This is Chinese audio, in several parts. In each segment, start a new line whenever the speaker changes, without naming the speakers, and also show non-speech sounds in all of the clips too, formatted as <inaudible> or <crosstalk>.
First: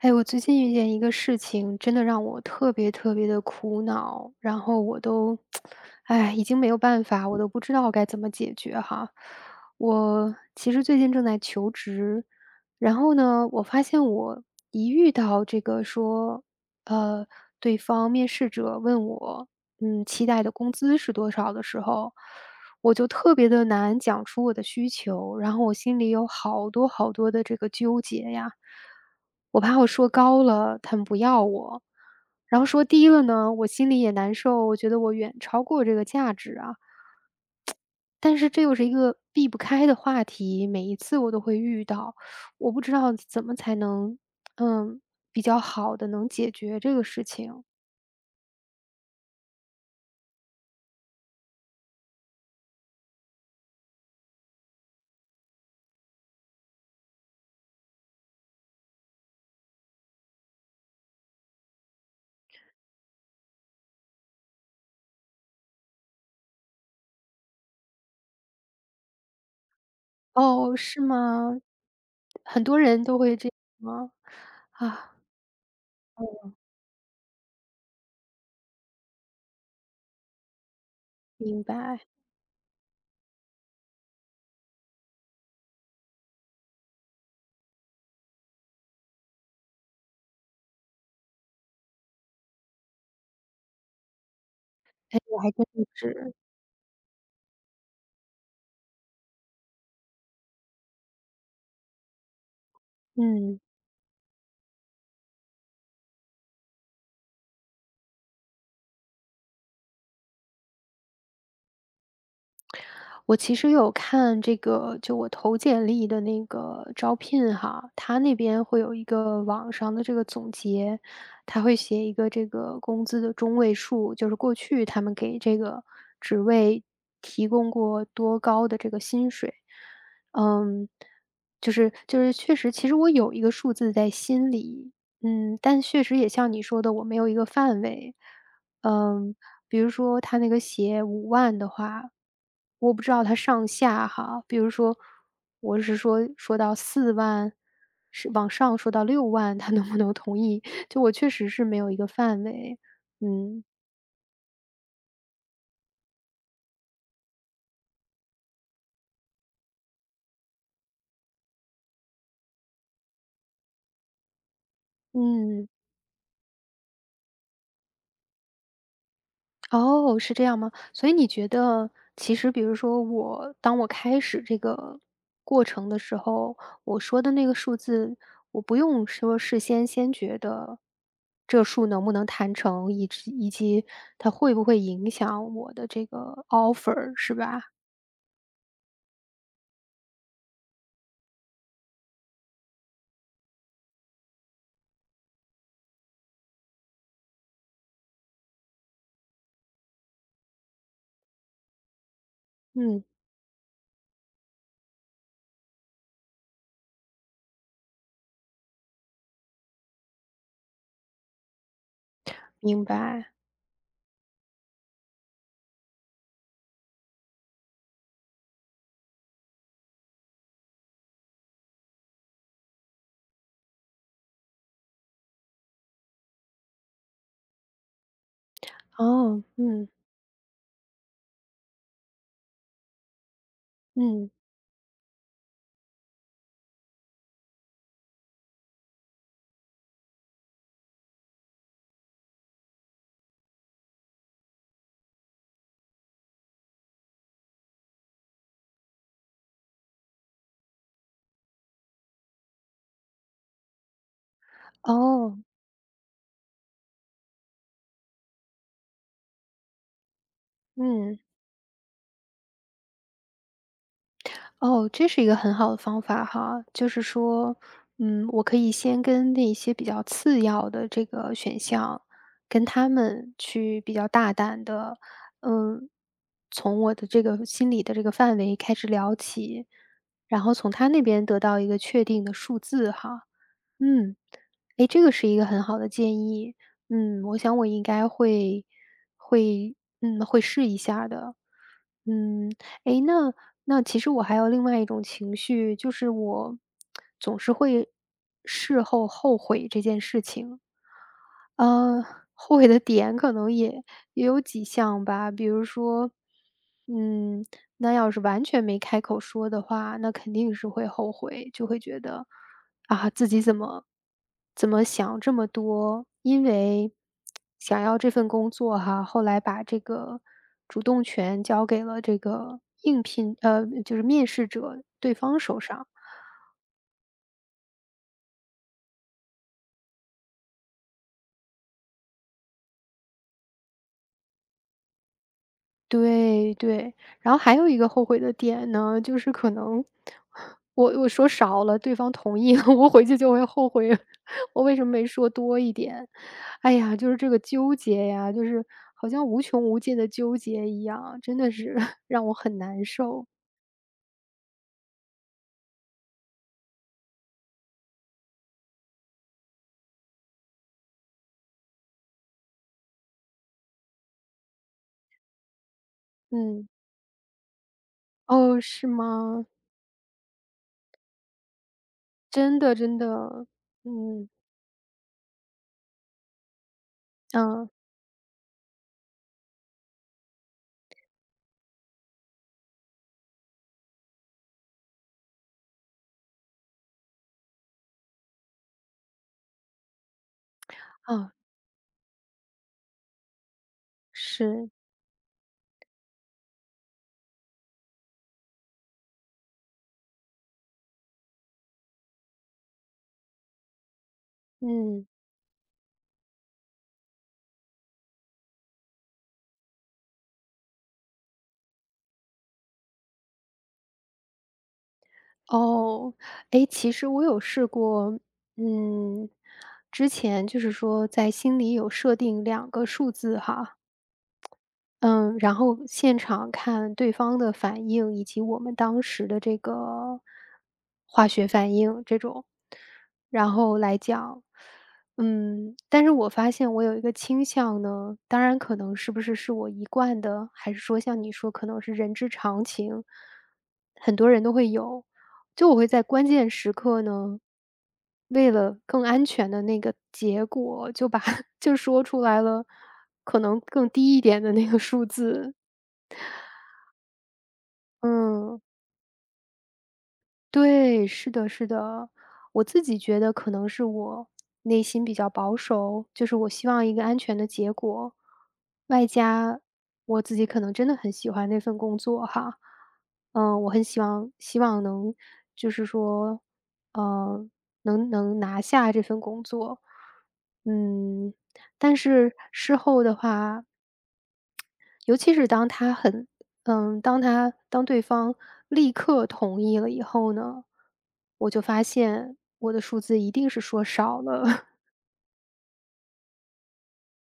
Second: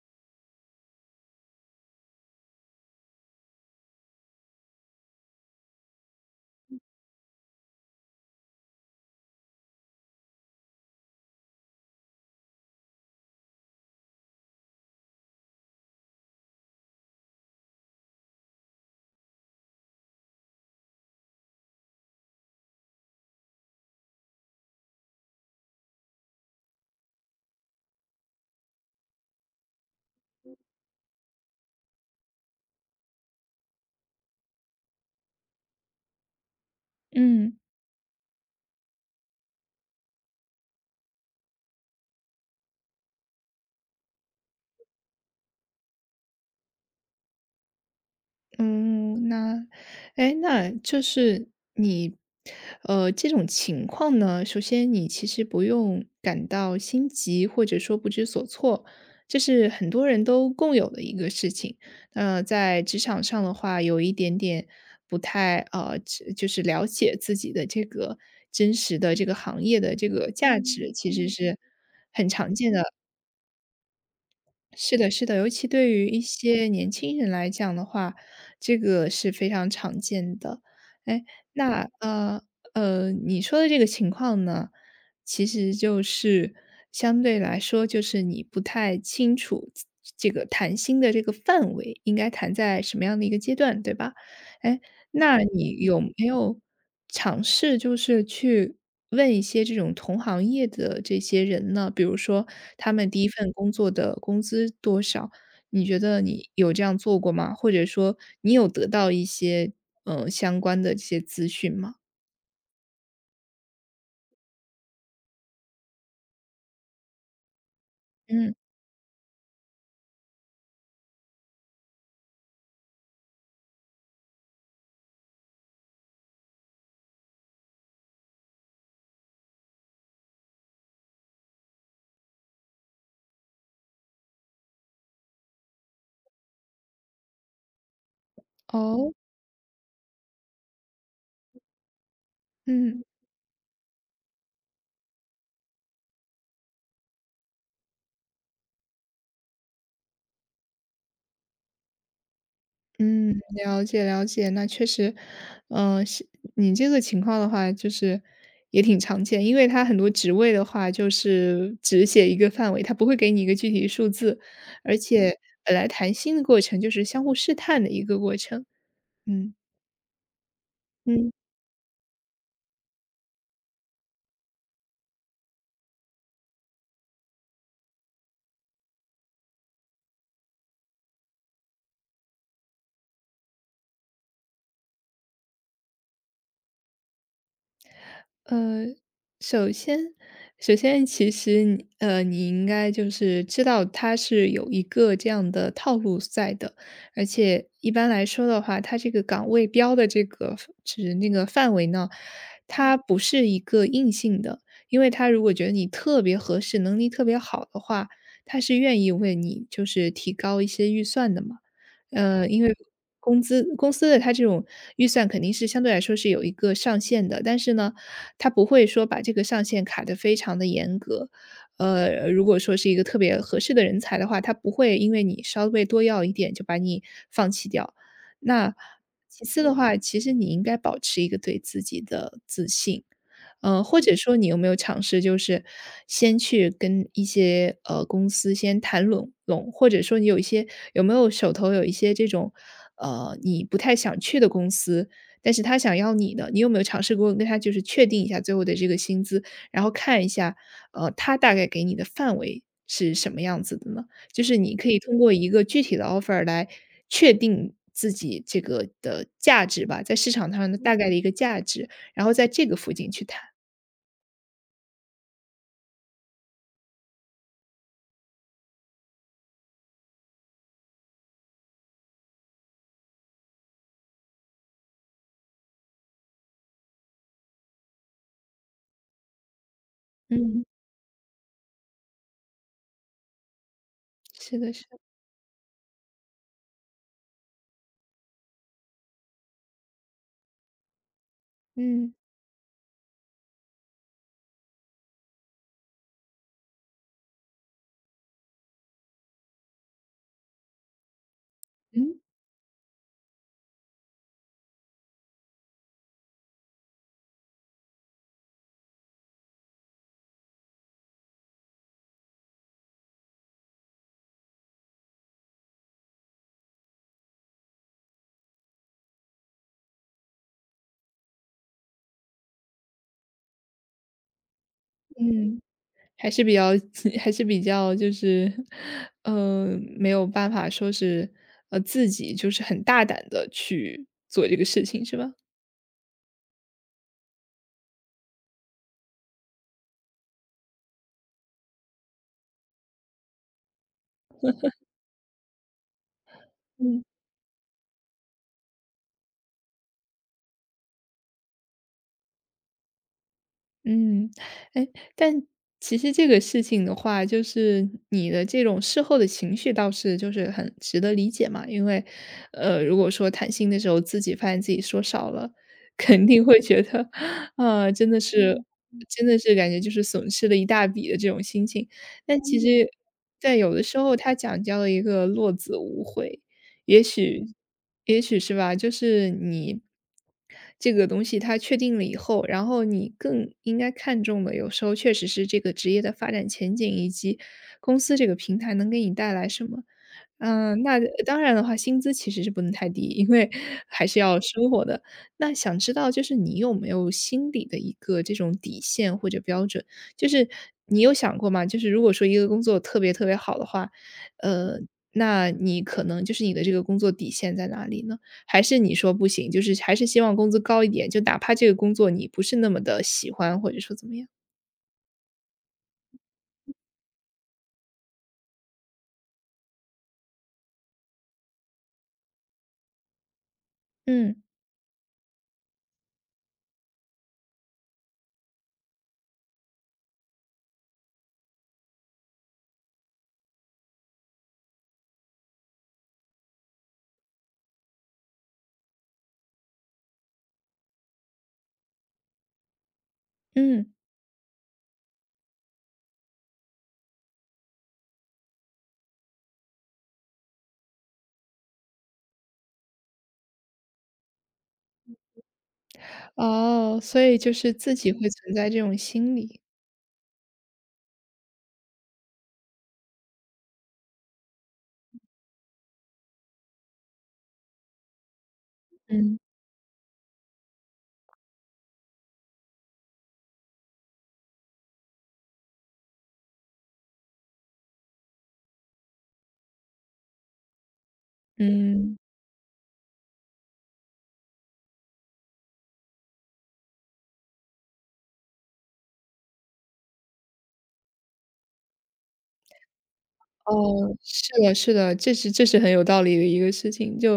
哎，我最近遇见一个事情，真的让我特别特别的苦恼，然后我都，<tsk> 哎，已经没有办法，我都不知道该怎么解决哈。我其实最近正在求职，然后呢，我发现我一遇到这个说，呃，对方面试者问我，期待的工资是多少的时候，我就特别的难讲出我的需求，然后我心里有好多好多的这个纠结呀。我怕我说高了，他们不要我，然后说低了呢，我心里也难受，我觉得我远超过这个价值啊。
嗯，
但是这又是一个避不开的话题，每一次我都会遇到，我不知道怎么才能，嗯，比较好的能解决这个事情。
嗯，那，哎，那就是你，这种情况呢，首先你其实不用感到心急，或者说不知所措，这是很多人都共有的一个事情。那在职场上的话，有一点点不太只就是了解自己的这个真实的这个行业的这个价
哦，
值，
是
其实是。
吗？很多人都会这样吗？
是的，
啊，
是的，尤其对于一些年轻人来讲的话，这个是非常常见的。哎，
明
那
白。
你说的这个情况呢，其实就是相对来说，就是你不太清楚这个谈心的这个范围应该谈在什么样的一个阶段，对吧？哎，那
我还真
你
不
有没
是，
有尝试就是去问一些这种同行业的这些人呢？比如说他们第一份
嗯，
工作的工资多少？你觉得你有这样做过吗？或者说你有得到一些，相关的这些资讯吗？
我其实有看这个，就我投简历的那个招聘哈，他那
嗯，
边会有一个网上的这个总结，他会写一个这个工资的中位数，就是过去他们给这个职位提供过多高的这个薪水。嗯，就是确实，其实我有一个数字在心里，嗯，但确实也像你说的，我没有一个范围。
哦，
嗯，比如说他那个鞋5万的话，我
嗯。
不知道他上下哈，比如说我是说到4万是往上说到6万他能不能同意？<laughs> 就我确实是没有一个范围，
嗯，
嗯，
了解了解，那确实，嗯、是你这个情况的话，就是也挺常见，因为它很多职位的话，就是只写一个范围，它不会给你一个具体数字，而且
嗯。
本来谈心的过程就是相互试探的一个过程，嗯
哦，是这样吗？所以你
嗯。
觉得，其实比如说我，当我开始这个过程的时候，我说的那个数字，我不用说事先先觉得这数能不能谈成，以及它会不会影响我的这个 offer，是吧？
呃，首先首先其实你你应该就是知道它是有一个这样的套路在的，而且一般来说的话，它这个岗位标的这个指那个范围呢，它
嗯，
不是一个硬性的，因为他如果觉得你特别合适，能力特别好的话，他是愿意为你就是提高一些预算的嘛。因为
明白。
工资公司的它这种预算肯定是相对来说是有一个上限的，但是呢，他不会说把这个上限卡得非常的严格。如果说是一个特别合适的人才的话，他不会因为你稍微多要一点就把你放弃掉。那
哦，
其次的
嗯
话，其实你应该保持一个对自己的自信。或者
嗯，
说你有没有尝试就是先去跟一些，公司先谈拢拢，或者说你有一些有没有手头有一些这种，你不太想去的公司，但是他想要你的，你有没有尝试过跟他就是确定一下最后的这个薪资，然后看一下，他大概给你的范围是什么样子的呢？就是你可以通过
哦，
一个具体的 offer 来确定自己这个的价值吧，在市场上的大概的
嗯。
一个价值，然后在这个附近去谈。
哦，这是一个很好的方法哈，就是说，我可以先跟那些比较次要的这个选项，跟他们去比较大胆的，嗯，从我的这个心理的这个范围开始聊起，然后
嗯，
从他那边得到一个确定的数字哈。嗯，
是的，是
诶，
的，
这个是一个很好的建议。嗯，我想我应该会会试一下的。
嗯，
嗯，诶，那其实我还有另外一种情绪，就是我总是会事后后悔这件事情。呃，
嗯
后悔的点可能也有几项吧，比如说，嗯，那要是完全没开口说的话，那肯定是会后悔，就会觉得，啊，自己怎么想这么多？因为想要这份工作哈，后来把这个主动权交给了这个应聘，就是面试者对方
嗯。
手上。
还是比较 <laughs> 还是比较就是，呃，没有办法说是，自己就是很大胆的去做这个事情，是吧？
对对，然后还有一个后悔的点呢，就是可能我说少了，对方同意了，<laughs> 我回去就会后悔，<laughs> 我为什么没说多一点？哎呀，
嗯。
就是这个纠结呀，就是好像无穷无尽的纠结一样，真的是 <laughs> 让我很难受。
嗯，哎，但其实这个事情的话，就是你的这种事后的情绪倒是就是很值得理解嘛，因为，如果说谈心的时候自己发现自己说少了，肯定会
嗯，
觉得，啊，真的是，
哦，是
嗯真的
吗？
是感觉就是损失了一大笔的这种心情。但其
真的
实，
真的，
在有的时候，
嗯
它讲究了一个落子无悔，也许。
嗯
也许是吧，就是你这个东西它确定了以后，然后你更应该看重的，有时候确实是这个职业的发展前景，以及公司这个平台能给你带来什么。嗯，那
啊，
当然的话，薪资其实是不能太低，因为还是要生
是，
活的。那想知道就是你有没有心里的一个这种底线或者标准？就是你有想过吗？就是如果说一个工作特别特别好的话，呃，
嗯。
那你可能就是你的这个工作底线在哪里呢？还是你说不行，就是还是希望工资高一点，就哪怕这个工作你不是那么的喜欢，或者说怎么样？
哦，诶，其实我有试过，嗯，之前就是说在心里有设定两个数字哈，
嗯，
嗯，然后现场看对方的反应，以及我们当时的这个化学反应这种，然后来讲。嗯，但是我发现我有一个倾向呢，当然可能是不是是我一贯的，还是说像你说可能是人之常情，
嗯。
很多人都会有。就我会在关键时刻呢，为了更安全的那个结果，就把 <laughs> 就说出来了，可能更低一点的那个数字。
哦，所以就是自己会存
嗯
在这种心理。
对，是的，是的。我自己觉得可能是我内心比较保守，就是我希望一个安全的结果，外
嗯，
加我自己可能真的很喜欢那份工作哈。嗯，我很希望能就是说，嗯，能拿下这份工作。嗯，但
嗯。
是事后的话尤其是当他很嗯，当他当对方立刻同意了以后呢，我就发现我的数字一定是说
哦，
少了，
是
<laughs>
的是的，这是这是很有道理的一个事情。就，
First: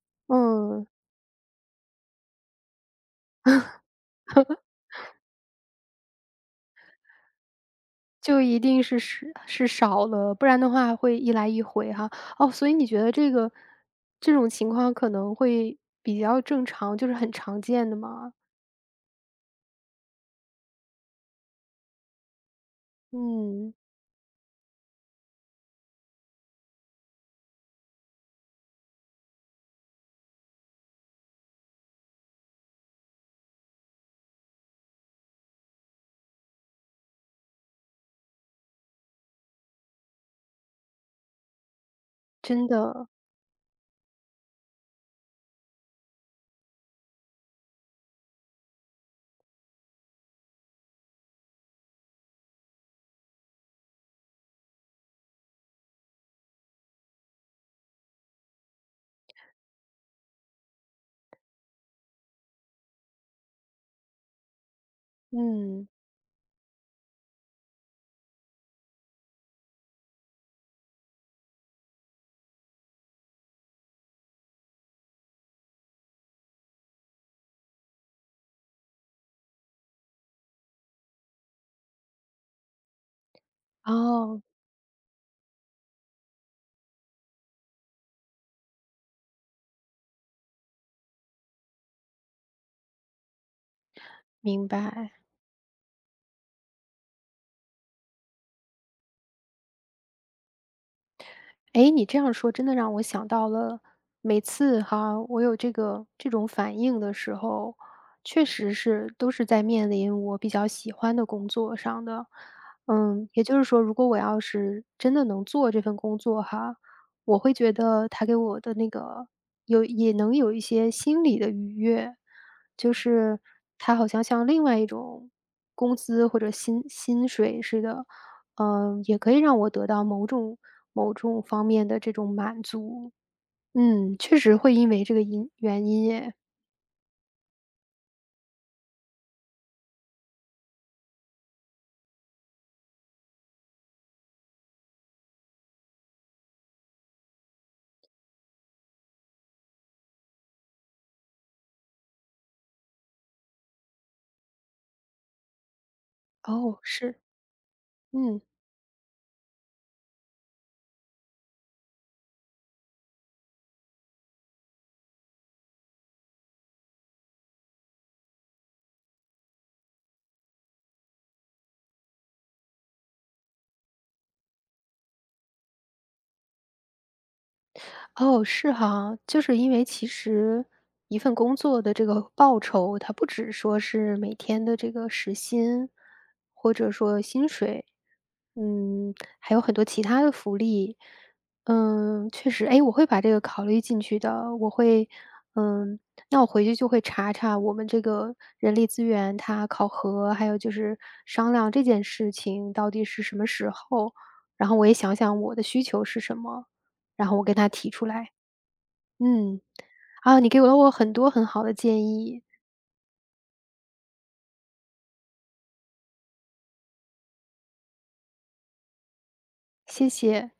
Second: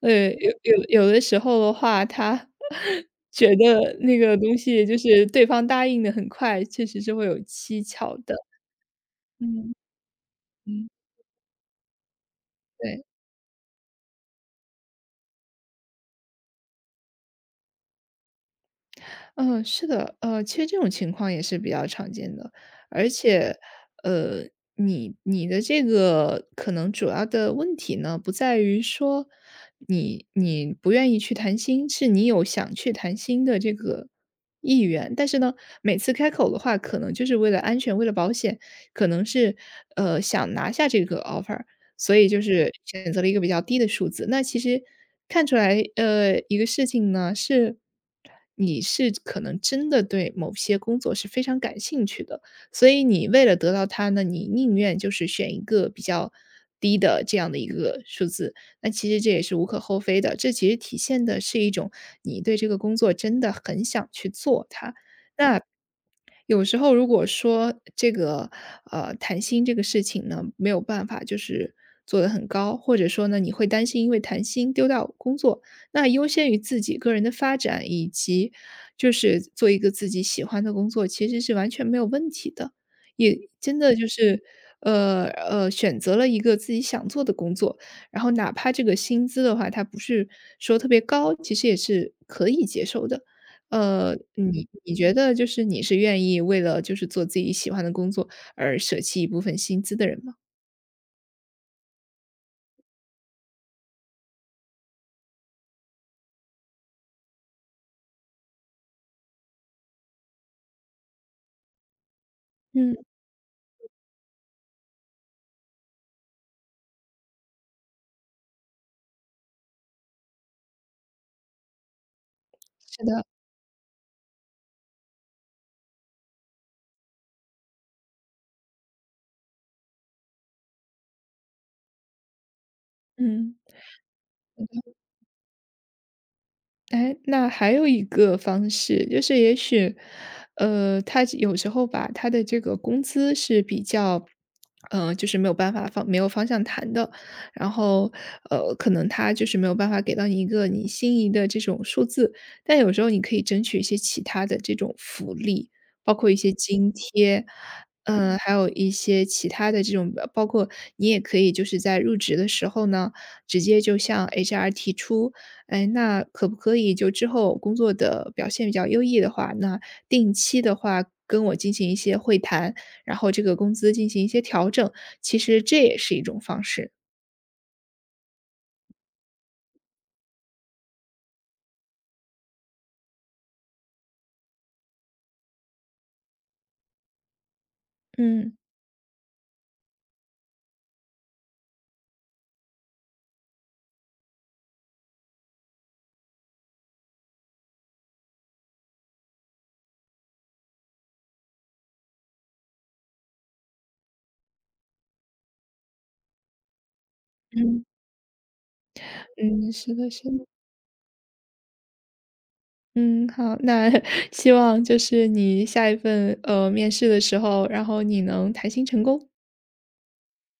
有有
嗯，
有的时候的话，他 <laughs> 觉得那个东西就是对方答应的很快，确实是会有蹊跷的。
就一定是
嗯，
少了，不然的
嗯。
话会一来一回哈。哦，所以你觉
对，
得这种情况可能会比较正常，就是很常见的吗？
嗯，是的，其实这种情况也是比较常见的，而且，
嗯，
呃，你你的这个可能主要的问题呢，不在于说你你不愿意去谈心，是你有想去谈心的这个意愿，但是呢，每次开口的话，可能就是为了安全，为了保险，可能是想拿下这个 offer,所以就
真
是
的，
选择了一个比较低的数字。那其实看出来，一个事情呢，是你是可能真的对某些工作是非常感兴趣的，所以你为了得到它呢，你宁愿就是选一个比较低的这样的一个数字。那其实这也是无可厚非的，这其实体现的是一种你对这个工作真的很想去做它。那
嗯，
有时候如果说这个，谈心这个事情呢，没有办法就是做得很高，或者说呢，你会担心因为谈心丢掉工作，那优先于自己个人的发展，以及就是做一个自己喜欢的工作，其实是完全没有问题的。也真的就
哦，
是，选择了一个自己想做的工作，然后哪怕这个薪资的话，它不是说特别高，其实也是可以接受的。你
明
你
白。
觉得就是你是愿意为了就是做自己喜欢的工作而舍弃一部分薪资的人吗？
诶，你这样说真的让我想到了，每次哈，我有这种反应的时候，确实是都是在面临我比较喜欢的工作上的。
嗯，
嗯，也就是说，如果我要是真的能做这份工作哈，我会觉得它给我的那个也能有一些心理的愉悦。就
是的，
是它好像像另外一种工资或者薪水似的，嗯，也可以让我得到某种方面的这种满足。
嗯。
嗯，确实会因为这个原因耶。
哎，那还有一个方式，就是也许，他有时候吧，他的这个工资是比较，就是没有办法方没有方向谈的，然后，可能他就是没有办法给到你一个你心仪的这种数字，但有时候你可以争取一些其他的这种福利，包括一些
哦，
津
是，
贴，嗯，
嗯。
还有一些其他的这种，包括你也可以就是在入职的时候呢，直接就向 HR 提出。哎，那可不可以就之后工作的表现比较优异的话，那定期的话跟我进行一些会谈，然后这个工资进行一些调整，其实这也是一种方式。
哦，是哈，就是因为其实一份工作的这个报酬，它不只说是每天的这个时薪，或者说薪水，
嗯。
嗯，还有很多其他的福利。嗯，确实，哎，我会把这个考虑进去的。我会，嗯，那我回去就会查查我们这个人力资源它考核，还有就是商量这件事情到底是什么时候，然后我也想想我的需求是什么，然后我跟他
嗯
提出来。嗯，
嗯，是的，是
啊，
的。
你给了我很多很好的建议，
嗯，好，那 <laughs> 希望就是你下一份面试的时候，然后你能谈薪成功。
谢谢。